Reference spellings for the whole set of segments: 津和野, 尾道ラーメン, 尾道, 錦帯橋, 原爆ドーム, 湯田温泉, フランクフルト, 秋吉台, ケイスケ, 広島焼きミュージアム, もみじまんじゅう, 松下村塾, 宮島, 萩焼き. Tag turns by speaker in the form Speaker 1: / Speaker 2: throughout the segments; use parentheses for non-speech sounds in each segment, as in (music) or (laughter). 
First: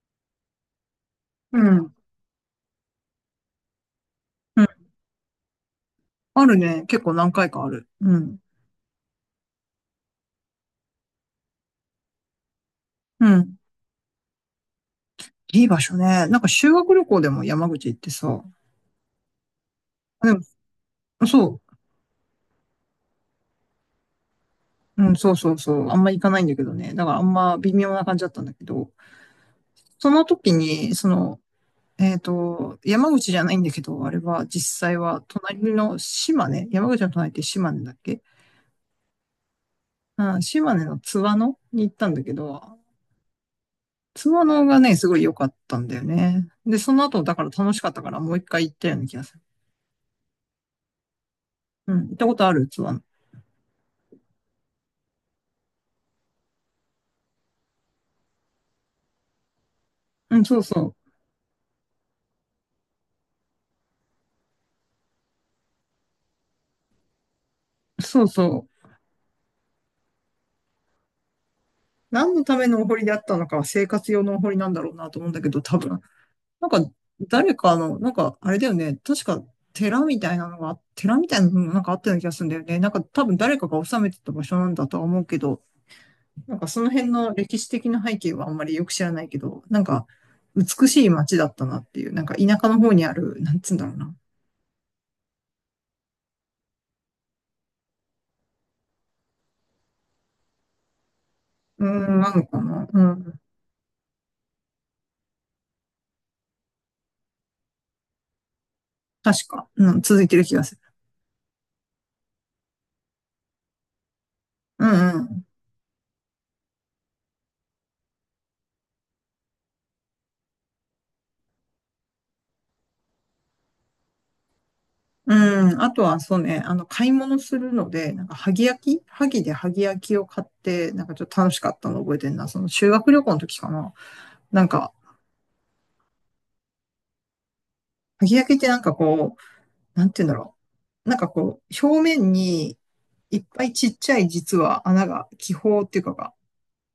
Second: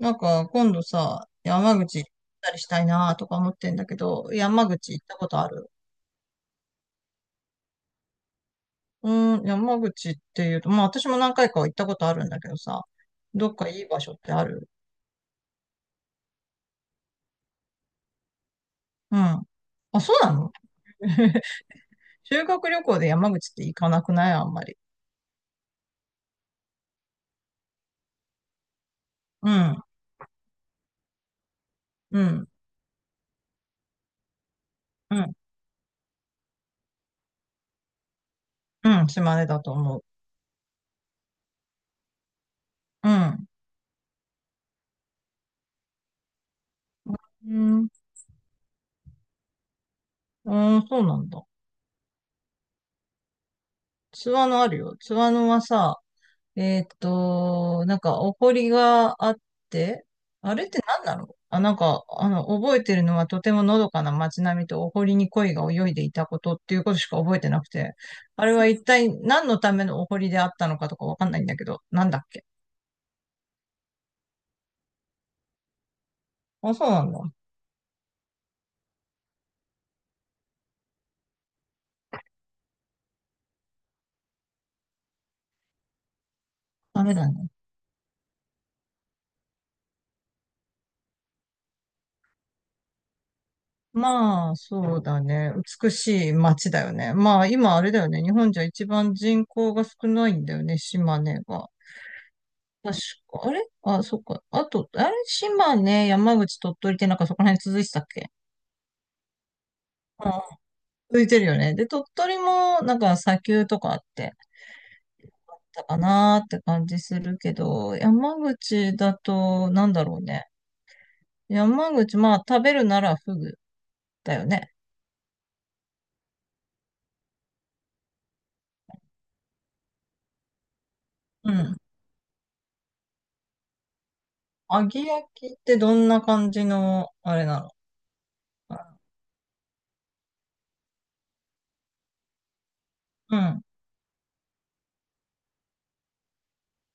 Speaker 1: なんか、今度さ、
Speaker 2: う
Speaker 1: 山
Speaker 2: ん。
Speaker 1: 口行ったりしたいなとか思ってんだけど、
Speaker 2: う
Speaker 1: 山
Speaker 2: ん。
Speaker 1: 口行ったことある？
Speaker 2: あるね。結構何回かある。うん。
Speaker 1: うーん、山口っていうと、まあ私も何回かは行ったことあるんだけどさ、
Speaker 2: う
Speaker 1: どっ
Speaker 2: ん。
Speaker 1: かいい場所ってある？
Speaker 2: いい場所ね。なんか修学旅行でも山口行ってさ。
Speaker 1: うん。あ、そう
Speaker 2: で
Speaker 1: な
Speaker 2: も、
Speaker 1: の？ (laughs)
Speaker 2: そう。
Speaker 1: 修学旅行で山口って行かなくない？あんまり。
Speaker 2: うん、そうそうそう。あんま行かないんだけどね。だからあんま微妙な感じだったんだけど。
Speaker 1: うん、
Speaker 2: その時に、その、
Speaker 1: うん、
Speaker 2: 山口じゃないんだけど、あれは実際
Speaker 1: う
Speaker 2: は
Speaker 1: ん、
Speaker 2: 隣の島根、山口の隣って島根だっけ？
Speaker 1: うん、島根だと思う。
Speaker 2: うん、島根の津和野に行ったんだけど、
Speaker 1: うん、
Speaker 2: 津和野がね、すごい良かったんだよね。で、その後、だから
Speaker 1: う
Speaker 2: 楽しか
Speaker 1: ん、
Speaker 2: ったからもう一回行ったような気がする。
Speaker 1: うん、そうなんだ。
Speaker 2: うん、行ったことある器。
Speaker 1: 津和野あるよ。津和野はさ、なんか、お堀があって、
Speaker 2: うん、
Speaker 1: あ
Speaker 2: そう
Speaker 1: れって
Speaker 2: そ
Speaker 1: 何なの？あ、なんか、覚えてるのはとてものどかな街並みとお堀に鯉が泳いでいたことっていうことしか覚えてなくて、
Speaker 2: う。そう
Speaker 1: あれは
Speaker 2: そ
Speaker 1: 一
Speaker 2: う。
Speaker 1: 体何のためのお堀であったのかとかわかんないんだけど、なんだっ
Speaker 2: 何の
Speaker 1: け？
Speaker 2: ためのお堀であったのかは生活用のお堀なんだろうなと思うんだけど、多分。なん
Speaker 1: あ、そ
Speaker 2: か、
Speaker 1: うなんだ。
Speaker 2: 誰かの、なんか、あれだよね。確か、寺みたいなのがなんかあったような気がするんだよね。なんか、多分誰かが治めてた場所なんだとは思うけど、なんかその
Speaker 1: ダ
Speaker 2: 辺
Speaker 1: メだ
Speaker 2: の
Speaker 1: ね。
Speaker 2: 歴史的な背景はあんまりよく知らないけど、なんか、美しい街だったなっていう、なんか田舎の方にある、なんつうんだろうな。
Speaker 1: まあ、そうだね。美しい街だよね。まあ、今あれだよね。日本じゃ一番人口が少ないんだよね、島根が。
Speaker 2: うーん、なのかな。
Speaker 1: 確
Speaker 2: うん。
Speaker 1: か、あれ、あ、そっか。あと、あれ島根、山口、鳥取ってなんかそこら辺続いてたっけ？
Speaker 2: 確か、うん、続い
Speaker 1: うん、
Speaker 2: てる気がする。
Speaker 1: 続いてるよね。で、鳥取もなんか砂丘とかあって、
Speaker 2: うんうん。
Speaker 1: たかなーって感じするけど、山口だと、なんだろうね。山口、まあ食べるならフグだよね。
Speaker 2: うん。あとは、そうね、あの、買い物するので、なんか、萩焼き萩で萩焼きを買って、なんかちょっと
Speaker 1: う
Speaker 2: 楽しか
Speaker 1: ん。
Speaker 2: ったの覚えてんな。その修学旅行の時かな。なん
Speaker 1: 揚
Speaker 2: か、
Speaker 1: げ焼きってどんな感じの、あれなの？
Speaker 2: 萩焼きってなんかこう、なんて言うんだろう。なんかこう、表面に
Speaker 1: う
Speaker 2: いっ
Speaker 1: ん、
Speaker 2: ぱいちっちゃい実は穴が、気泡っていうかが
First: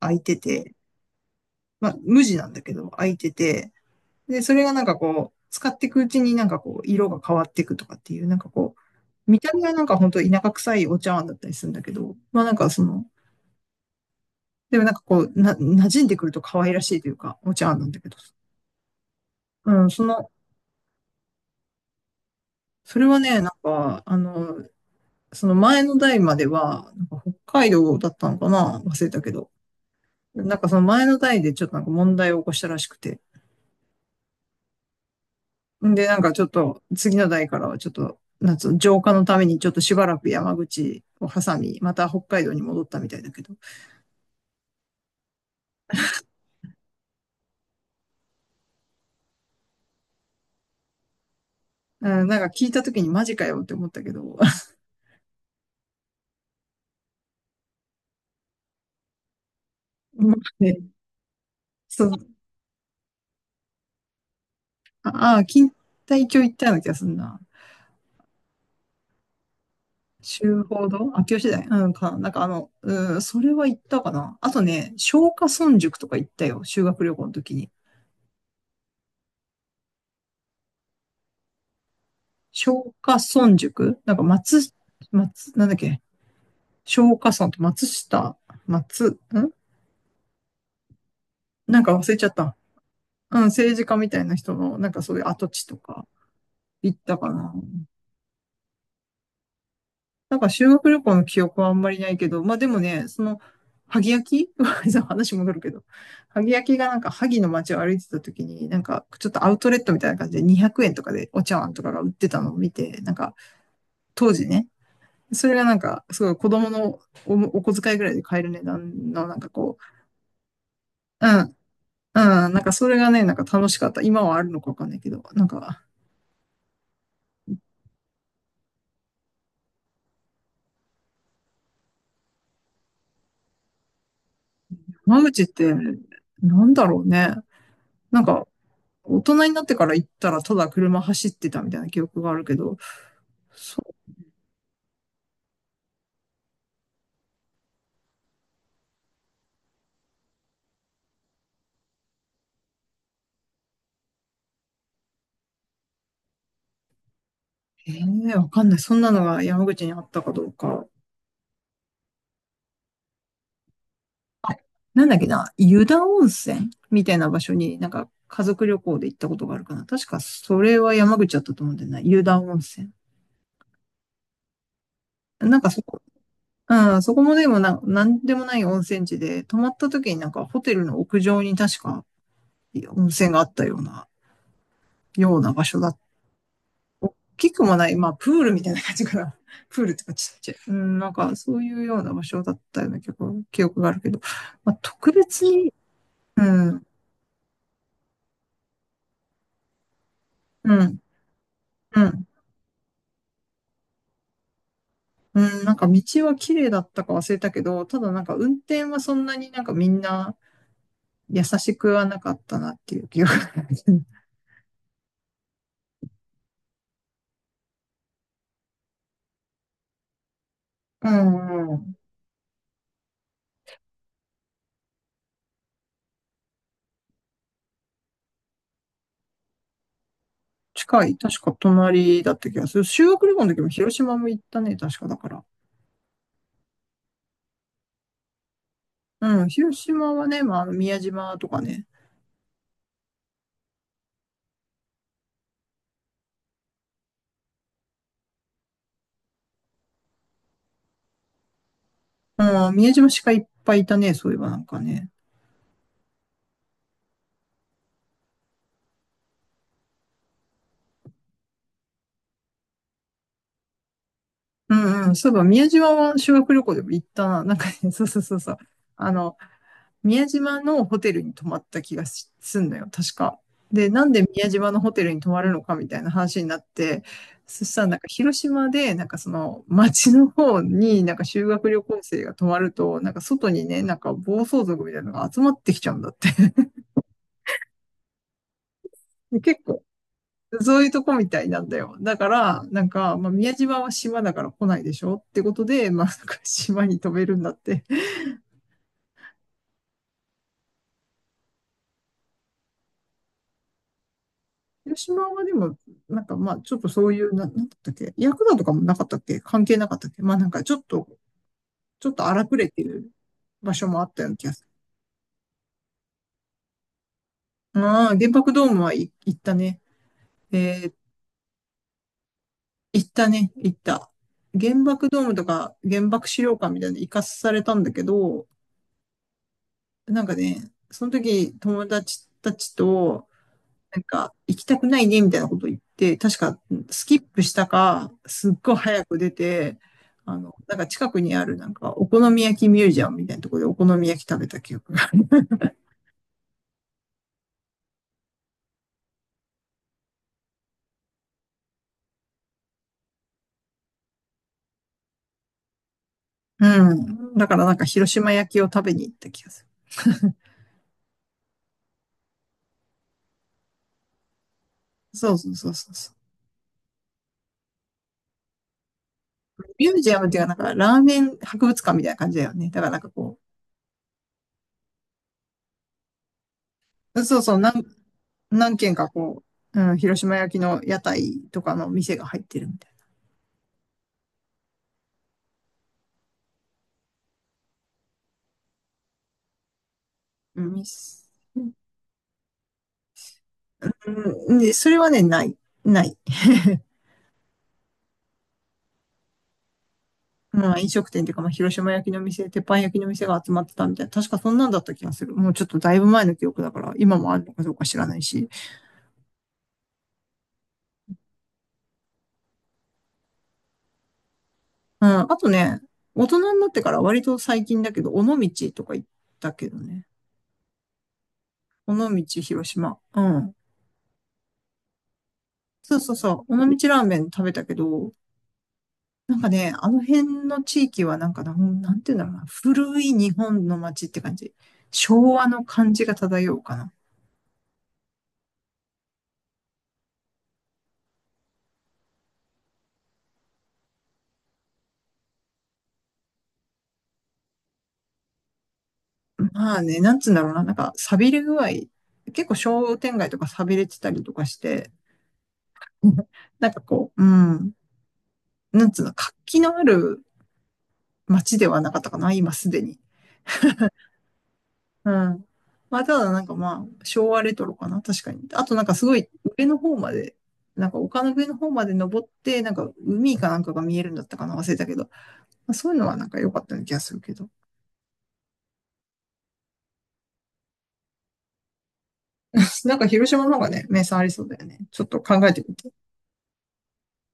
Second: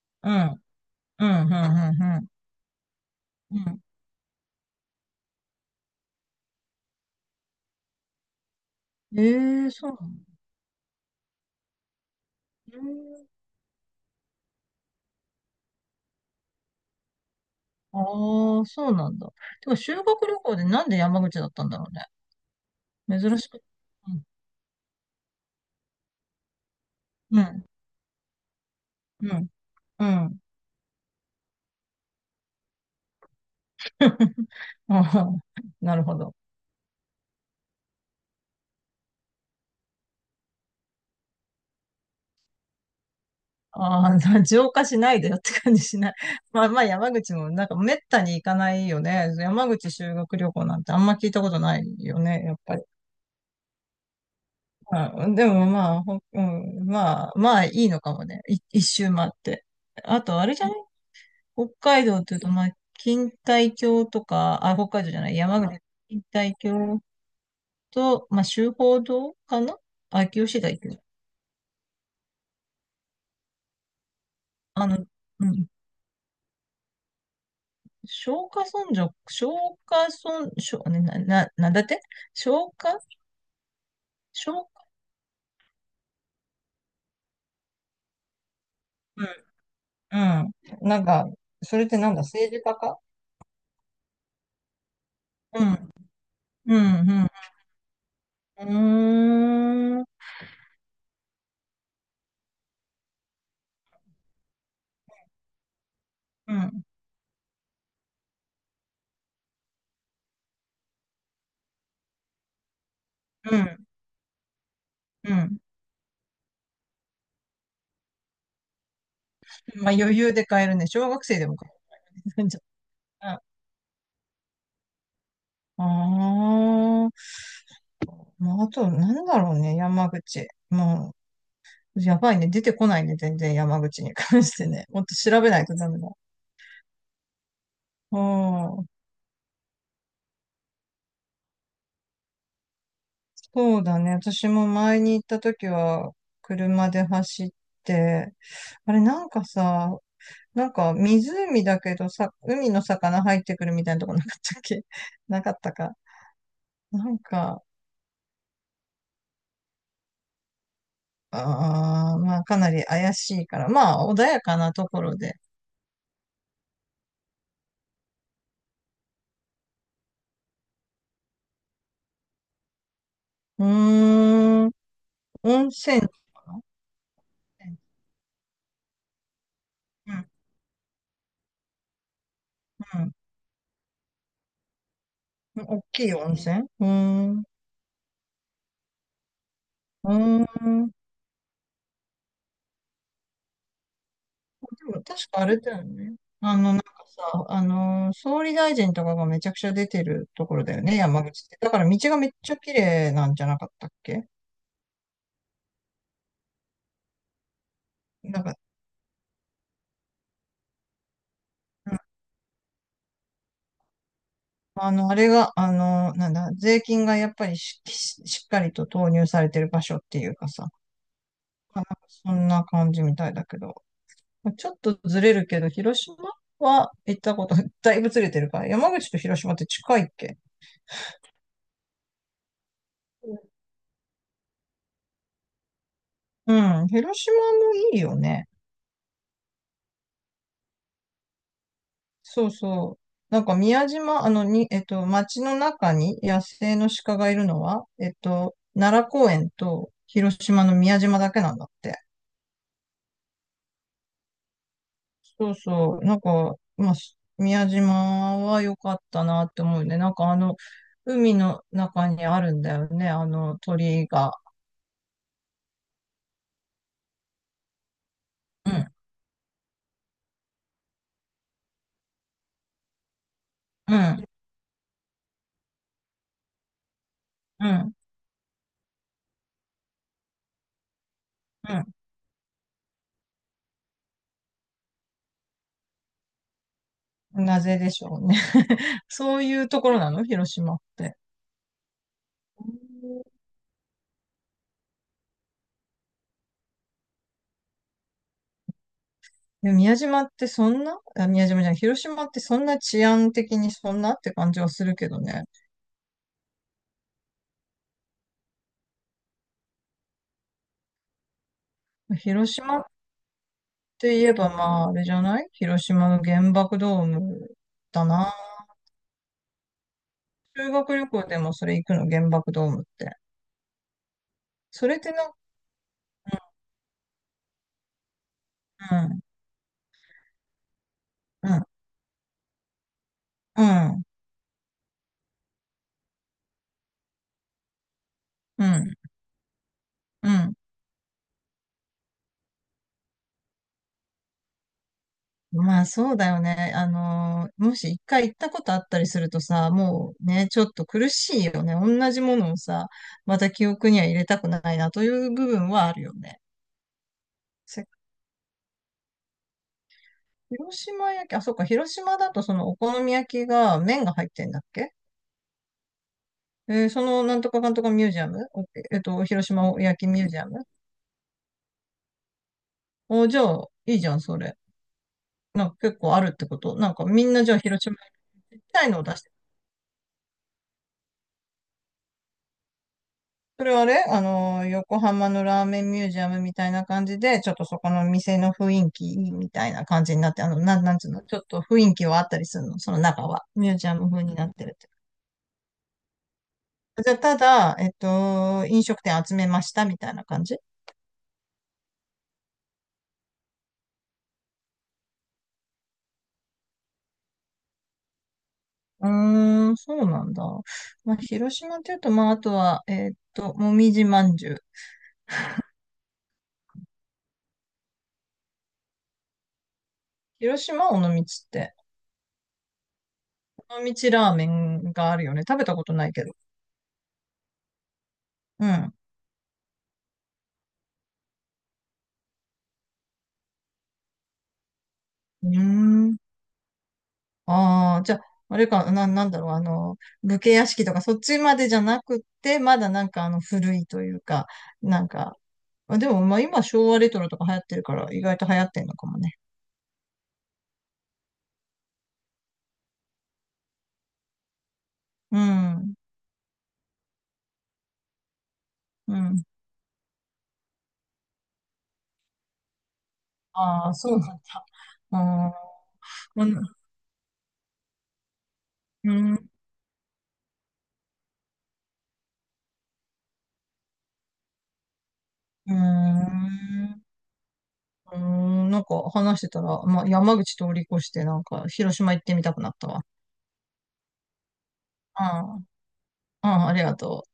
Speaker 2: 開い
Speaker 1: う
Speaker 2: て
Speaker 1: ん、
Speaker 2: て、
Speaker 1: うん、うん、
Speaker 2: まあ、
Speaker 1: うん、う
Speaker 2: 無
Speaker 1: ん。
Speaker 2: 地なんだけど、開いて
Speaker 1: う
Speaker 2: て、
Speaker 1: ん、
Speaker 2: で、それがなんかこう、使っていくうちになんかこう、色が変わっていくとかっていう、なんかこ
Speaker 1: え
Speaker 2: う、
Speaker 1: え
Speaker 2: 見た目
Speaker 1: ー、
Speaker 2: はなん
Speaker 1: そう
Speaker 2: か
Speaker 1: な
Speaker 2: 本当田舎臭いお茶碗だったりするんだけど、まあなんかその、
Speaker 1: の。
Speaker 2: でもなんかこう、な、馴染んでくると可愛らしいというか、お茶碗なんだけど。
Speaker 1: ああ、そうなんだ。てか、
Speaker 2: うん、
Speaker 1: 修
Speaker 2: そ
Speaker 1: 学
Speaker 2: の、
Speaker 1: 旅行でなんで山口だったんだろう？
Speaker 2: それは
Speaker 1: ね。珍
Speaker 2: ね、な
Speaker 1: し
Speaker 2: ん
Speaker 1: く。
Speaker 2: か、
Speaker 1: う
Speaker 2: あ
Speaker 1: ん、
Speaker 2: の、その前の代までは、なんか
Speaker 1: う
Speaker 2: 北
Speaker 1: ん、
Speaker 2: 海道だったのかな忘れた
Speaker 1: う
Speaker 2: け
Speaker 1: ん。
Speaker 2: ど。
Speaker 1: うん。
Speaker 2: なんかその前の代でちょっとなんか問題を起こしたらしくて。
Speaker 1: (laughs) あー、
Speaker 2: ん
Speaker 1: なる
Speaker 2: で、
Speaker 1: ほ
Speaker 2: なんか
Speaker 1: ど。
Speaker 2: ちょっと、次の代からはちょっと、なんつうの浄化のためにちょっとしばらく山口を挟み、また北海道に戻ったみたいだけど。
Speaker 1: ああ、浄化しないでよって感じしない？(laughs) まあまあ山口もなんかめったに行かないよね。山口修学旅行なんてあんま聞いたことない
Speaker 2: う
Speaker 1: よ
Speaker 2: ん、なん
Speaker 1: ね、
Speaker 2: か
Speaker 1: やっ
Speaker 2: 聞い
Speaker 1: ぱ
Speaker 2: た
Speaker 1: り。
Speaker 2: 時にマジかよって思ったけど。
Speaker 1: うん、でもまあ、ほうん、まあ、まあいいのかもね。一周回って。あと、あれ
Speaker 2: (laughs)
Speaker 1: じゃ
Speaker 2: ね、
Speaker 1: 北
Speaker 2: そ
Speaker 1: 海道っ
Speaker 2: う、
Speaker 1: ていうと、まあ、錦帯橋とか、あ、北海道じゃない、
Speaker 2: ああ、
Speaker 1: 山
Speaker 2: 錦
Speaker 1: 口、錦
Speaker 2: 帯橋行っ
Speaker 1: 帯
Speaker 2: たような気が
Speaker 1: 橋
Speaker 2: するな。
Speaker 1: と、まあ、周芳堂かな？秋吉
Speaker 2: 週
Speaker 1: 台っ
Speaker 2: 報
Speaker 1: ていう。
Speaker 2: 堂秋吉台うんか。なんかあの、うん、それは行ったかな。あと
Speaker 1: あ
Speaker 2: ね、
Speaker 1: の、
Speaker 2: 松
Speaker 1: う
Speaker 2: 下
Speaker 1: ん。
Speaker 2: 村塾とか行ったよ。修学旅行の時に。
Speaker 1: 松下村松下村、しょ、ね、な、な、なんだって。松
Speaker 2: 松
Speaker 1: 下松
Speaker 2: 下村塾なんか松、
Speaker 1: 下
Speaker 2: 松、なんだっけ松下村と松下、松、
Speaker 1: う
Speaker 2: ん
Speaker 1: ん。うん、なんか、そ
Speaker 2: なん
Speaker 1: れっ
Speaker 2: か
Speaker 1: て
Speaker 2: 忘
Speaker 1: なん
Speaker 2: れ
Speaker 1: だ、
Speaker 2: ちゃっ
Speaker 1: 政
Speaker 2: た。
Speaker 1: 治家か？
Speaker 2: うん、政治家みたいな人の、なんかそういう跡
Speaker 1: う
Speaker 2: 地と
Speaker 1: ん、
Speaker 2: か
Speaker 1: う
Speaker 2: 行った
Speaker 1: ん、
Speaker 2: かな。
Speaker 1: うん、うーん、うん、
Speaker 2: なんか修学旅行の記憶はあんまりないけど、まあでもね、その、萩焼き (laughs) そう話戻るけど、萩
Speaker 1: う
Speaker 2: 焼き
Speaker 1: ん、
Speaker 2: がなんか萩の街を歩いてた時に、なんかちょっとアウトレットみたいな感じで200円とかでお茶碗とかが売ってたのを見て、なんか
Speaker 1: うん。
Speaker 2: 当時ね、それがなんかすごい子供のおお小遣いぐらいで買える値段のなんかこ
Speaker 1: まあ、余裕で買えるね。小学
Speaker 2: う、う
Speaker 1: 生でも
Speaker 2: ん、
Speaker 1: 買える。(laughs) う
Speaker 2: う
Speaker 1: ん。
Speaker 2: ん、なんかそれがね、なん
Speaker 1: あ
Speaker 2: か楽しかった。今はあるのかわかんないけど、なんか、
Speaker 1: あ、まあ、あと、なんだろうね、山口。もう、やばいね。出てこないね、全然山口に関してね。もっと
Speaker 2: 間
Speaker 1: 調
Speaker 2: 口っ
Speaker 1: べない
Speaker 2: て
Speaker 1: とダメだ。
Speaker 2: なんだろうね。
Speaker 1: う
Speaker 2: なんか
Speaker 1: ん。
Speaker 2: 大人になってから行ったらただ車走ってたみたいな記憶があるけど、
Speaker 1: そ
Speaker 2: そ
Speaker 1: うだ
Speaker 2: う、
Speaker 1: ね。私も前に行った時は、車で走って、あれ、なんかさ、なんか湖だけどさ、海の魚入ってくるみたいなとこなかったっけ？ (laughs) なかったか。なんか、
Speaker 2: ええわかんない。そんなのが山口にあったかどうか。
Speaker 1: あー、まあ、かなり怪しいから。まあ、穏や
Speaker 2: あ
Speaker 1: かなとこ
Speaker 2: なん
Speaker 1: ろ
Speaker 2: だっけ
Speaker 1: で。
Speaker 2: な、湯田温泉みたいな場所になんか家族旅行で行ったことがあるかな。確かそれは山口だったと思うんだよな、湯田温泉。
Speaker 1: うーん、
Speaker 2: なん
Speaker 1: 温
Speaker 2: かそ
Speaker 1: 泉
Speaker 2: こ、
Speaker 1: かな？
Speaker 2: うん、そこもでもな、なんでもない温泉地で、泊まった時
Speaker 1: う
Speaker 2: にな
Speaker 1: ん、
Speaker 2: んかホテルの屋上に確か
Speaker 1: う
Speaker 2: 温
Speaker 1: ん、
Speaker 2: 泉があったような、ような場所
Speaker 1: 大
Speaker 2: だっ
Speaker 1: きい温泉、うー
Speaker 2: 大
Speaker 1: ん。う
Speaker 2: きくもない、まあ、プールみたいな感じかな。(laughs) プールと
Speaker 1: ー
Speaker 2: かちっちゃい。う
Speaker 1: ん。
Speaker 2: ん、なんか、そういうような場所だったような結構記憶があるけど、まあ、
Speaker 1: でも
Speaker 2: 特
Speaker 1: 確か
Speaker 2: 別
Speaker 1: あれだ
Speaker 2: に、
Speaker 1: よね。
Speaker 2: う
Speaker 1: なん
Speaker 2: ん、
Speaker 1: かさ、総理大臣とかがめちゃくちゃ出てるところ
Speaker 2: う
Speaker 1: だよね、
Speaker 2: ん、
Speaker 1: 山口って。だから道
Speaker 2: う
Speaker 1: が
Speaker 2: ん、
Speaker 1: めっちゃ綺麗なんじゃなかったっけ？
Speaker 2: うん、なんか道は綺麗だったか忘れたけど、ただなんか
Speaker 1: なん
Speaker 2: 運
Speaker 1: か、
Speaker 2: 転はそんなになんかみんな優しくはなかったなっていう記憶がある。(laughs)
Speaker 1: あの、あれが、あの、なんだ、税金がやっぱりしっかりと投入されてる場所っていうかさ、
Speaker 2: うんう
Speaker 1: なんか
Speaker 2: ん。
Speaker 1: そんな感じみたいだけど。ちょっとずれるけど、広島は行ったこと、(laughs) だいぶずれてるから、山口と広島って近いっけ？
Speaker 2: 近い。確か隣だった気がする。修学旅行の時も広島も行ったね、確かだから。
Speaker 1: うん、広島もいいよね。
Speaker 2: うん、広島はね、まあ、あの宮島とかね、
Speaker 1: そうそう。なんか宮島、に、町の中に野生の鹿がいるのは、奈良公園と広島の宮島だけなんだって。
Speaker 2: うん、宮島鹿いっぱいいたね、そういえばなんかね。
Speaker 1: そうそう。なんか、まあ、宮島は良かったなって思うね。なんか、あの、海の中にあるんだよね。あの鳥居が。
Speaker 2: うんうん、そういえば宮島は修学旅行でも行ったな。なんかね、(laughs) そうそうそうそう。
Speaker 1: うん、
Speaker 2: あの、宮島のホテルに泊まった気がしすんのよ、確か。で、
Speaker 1: う
Speaker 2: なんで
Speaker 1: ん、
Speaker 2: 宮島のホテルに泊まるのかみたいな話になって、そ
Speaker 1: う
Speaker 2: したら
Speaker 1: ん、
Speaker 2: なんか広島で、なんかその町の方になんか修学旅行生が泊まると、なんか外にね、なんか暴走族みたいなのが集まってきちゃうんだって。(laughs)
Speaker 1: うん。なぜでしょうね。(laughs) そ
Speaker 2: で
Speaker 1: う
Speaker 2: 結
Speaker 1: いう
Speaker 2: 構
Speaker 1: ところなの広島
Speaker 2: そ
Speaker 1: っ
Speaker 2: ういうとこ
Speaker 1: て。
Speaker 2: みたいなんだよ。だから、なんか、まあ、宮島は島だから来ないでしょってことで、まあ、なんか島に飛べるんだって。
Speaker 1: で、宮島ってそんな、あ、宮島じゃない、広島ってそんな治安的にそんなって感じはする
Speaker 2: 広
Speaker 1: けど
Speaker 2: 島は
Speaker 1: ね。
Speaker 2: でも、なんかまあ、ちょっとそういう、な、なんだったっけヤクザとかもなかったっけ関係なかったっけまあなんかちょっと、ちょっと荒
Speaker 1: 広
Speaker 2: くれ
Speaker 1: 島
Speaker 2: て
Speaker 1: っ
Speaker 2: る場所もあっ
Speaker 1: て
Speaker 2: たよ
Speaker 1: 言
Speaker 2: う
Speaker 1: え
Speaker 2: な気
Speaker 1: ば
Speaker 2: がす
Speaker 1: まあ、あれじゃない、広島の原爆ドーム
Speaker 2: る。
Speaker 1: だ
Speaker 2: ああ、原
Speaker 1: な。
Speaker 2: 爆ドームはい行ったね。
Speaker 1: 修
Speaker 2: えー、
Speaker 1: 学旅行でもそれ行くの、原爆ドームっ
Speaker 2: 行っ
Speaker 1: て？
Speaker 2: たね、行った。原
Speaker 1: それっ
Speaker 2: 爆
Speaker 1: て
Speaker 2: ドー
Speaker 1: なん
Speaker 2: ム
Speaker 1: か、
Speaker 2: とか原爆資料館みたいなの行かされたんだけど、
Speaker 1: うん、
Speaker 2: なんかね、その
Speaker 1: う
Speaker 2: 時
Speaker 1: ん、
Speaker 2: 友達たちと、
Speaker 1: う
Speaker 2: なん
Speaker 1: ん、
Speaker 2: か、行きたくないね、みたいなこと言って、確か、スキップしたか、すっ
Speaker 1: う
Speaker 2: ごい
Speaker 1: ん、
Speaker 2: 早く出て、
Speaker 1: う
Speaker 2: あの、
Speaker 1: ん。
Speaker 2: なんか近くにある、なんか、お好み焼きミュージアムみたいなところでお好み焼き食べた記憶がある。
Speaker 1: まあ、そうだよね。もし一回行ったことあったりするとさ、もうね、ちょっと苦しいよね。同じものをさ、また記憶には入れたくないなという部分はあるよね。
Speaker 2: (laughs) うん。だからなん
Speaker 1: せ
Speaker 2: か、広島焼きを食べに行った気がする。
Speaker 1: 広島焼き、あ、そっか、広島だとそのお好み焼きが麺が入ってんだっけ？
Speaker 2: そうそうそうそうそ
Speaker 1: そのなんとかかんとかミュージアム、広
Speaker 2: う。
Speaker 1: 島
Speaker 2: ミュ
Speaker 1: 焼
Speaker 2: ー
Speaker 1: き
Speaker 2: ジア
Speaker 1: ミュ
Speaker 2: ム
Speaker 1: ー
Speaker 2: って
Speaker 1: ジ
Speaker 2: い
Speaker 1: ア
Speaker 2: うか、なん
Speaker 1: ム。
Speaker 2: か、ラーメン博物館みたいな感じだよね。だからなんか
Speaker 1: お、
Speaker 2: こ
Speaker 1: じゃ
Speaker 2: う、
Speaker 1: あ、いいじゃん、それ。なんか結構あるってこと。なんかみん
Speaker 2: そう
Speaker 1: なじ
Speaker 2: そ
Speaker 1: ゃあ
Speaker 2: う、
Speaker 1: 広
Speaker 2: 何、
Speaker 1: 島焼きみ
Speaker 2: 何
Speaker 1: たい
Speaker 2: 軒
Speaker 1: のを
Speaker 2: か
Speaker 1: 出してる。
Speaker 2: こう、うん、広島焼きの屋台とかの店が入ってるみたい
Speaker 1: それはあれ、あの横浜のラーメンミュージアムみたいな感じで、ちょっとそこの店の雰囲気いいみたいな感じになって、
Speaker 2: な。うん
Speaker 1: なんつうの、
Speaker 2: 店
Speaker 1: ちょっと雰囲気はあったりするの、その中は。ミュージアム風になっ
Speaker 2: うん、
Speaker 1: て
Speaker 2: で、
Speaker 1: るって。
Speaker 2: それはね、ない。ない。(laughs)
Speaker 1: じゃあ、ただ、飲食店集めましたみたいな感じ？
Speaker 2: まあ、飲食店っていうか、まあ、広島焼きの店、鉄板焼きの店が集まってたみたいな。確かそんなんだった気がする。もうちょっとだいぶ前の記憶だから、今もあるのかどうか知らないし。
Speaker 1: うーん、そうなんだ。まあ、広島っていうと、まあ、あとは、もみじまんじゅう。
Speaker 2: うん。あとね、大人になってから割と最近だけど、尾道とか行ったけどね。
Speaker 1: 広島尾道って、
Speaker 2: 尾道、広島。うん。
Speaker 1: 尾道ラーメンがあるよね。食べたこと
Speaker 2: そう
Speaker 1: ない
Speaker 2: そう
Speaker 1: けど。
Speaker 2: そう。尾道ラーメン食べたけど、
Speaker 1: うん。
Speaker 2: なんかね、あの辺の地域はなんかな、なんていうんだろうな。古い日本の街って感じ。昭和
Speaker 1: うー
Speaker 2: の感じが
Speaker 1: ん。
Speaker 2: 漂うかな。
Speaker 1: ああ、じゃあ、あれか、なんだろう、あの、武家屋敷とか、そっちまでじゃなくって、まだなんか、あの、古いというか、なんか、まあでも、まあ、今、昭和レトロとか流行ってるから、意外と流行ってんのかもね。
Speaker 2: まあね、なんつうんだろうな。なんか、寂れ具合。結構商店街とか寂れてたりとかして、
Speaker 1: うん。
Speaker 2: (laughs) なんかこう、うん。なんつうの、
Speaker 1: う
Speaker 2: 活
Speaker 1: ん。
Speaker 2: 気のある街ではなかったかな、今すでに。
Speaker 1: ああ、そうなんだ。
Speaker 2: う
Speaker 1: あ
Speaker 2: ん。まあ、ただな
Speaker 1: ー、ま
Speaker 2: んか
Speaker 1: あ、
Speaker 2: まあ、昭和レトロかな、確かに。あとなんかす
Speaker 1: う
Speaker 2: ご
Speaker 1: ん。
Speaker 2: い
Speaker 1: うん。う
Speaker 2: 上の方まで、なんか丘の上の方まで登って、なんか海かなんかが見えるんだったかな、忘れたけど。まあ、そういうのはな
Speaker 1: ー
Speaker 2: んか良かったような気が
Speaker 1: ん、
Speaker 2: するけど。
Speaker 1: うーん、なんか話してたら、まあ、山口通り越して、なんか広島行ってみたくなっ
Speaker 2: (laughs)
Speaker 1: た
Speaker 2: なん
Speaker 1: わ。
Speaker 2: か広島の方がね、名産ありそうだよね。ちょっと
Speaker 1: う
Speaker 2: 考え
Speaker 1: ん、う
Speaker 2: てみて。
Speaker 1: ん、ありがとう。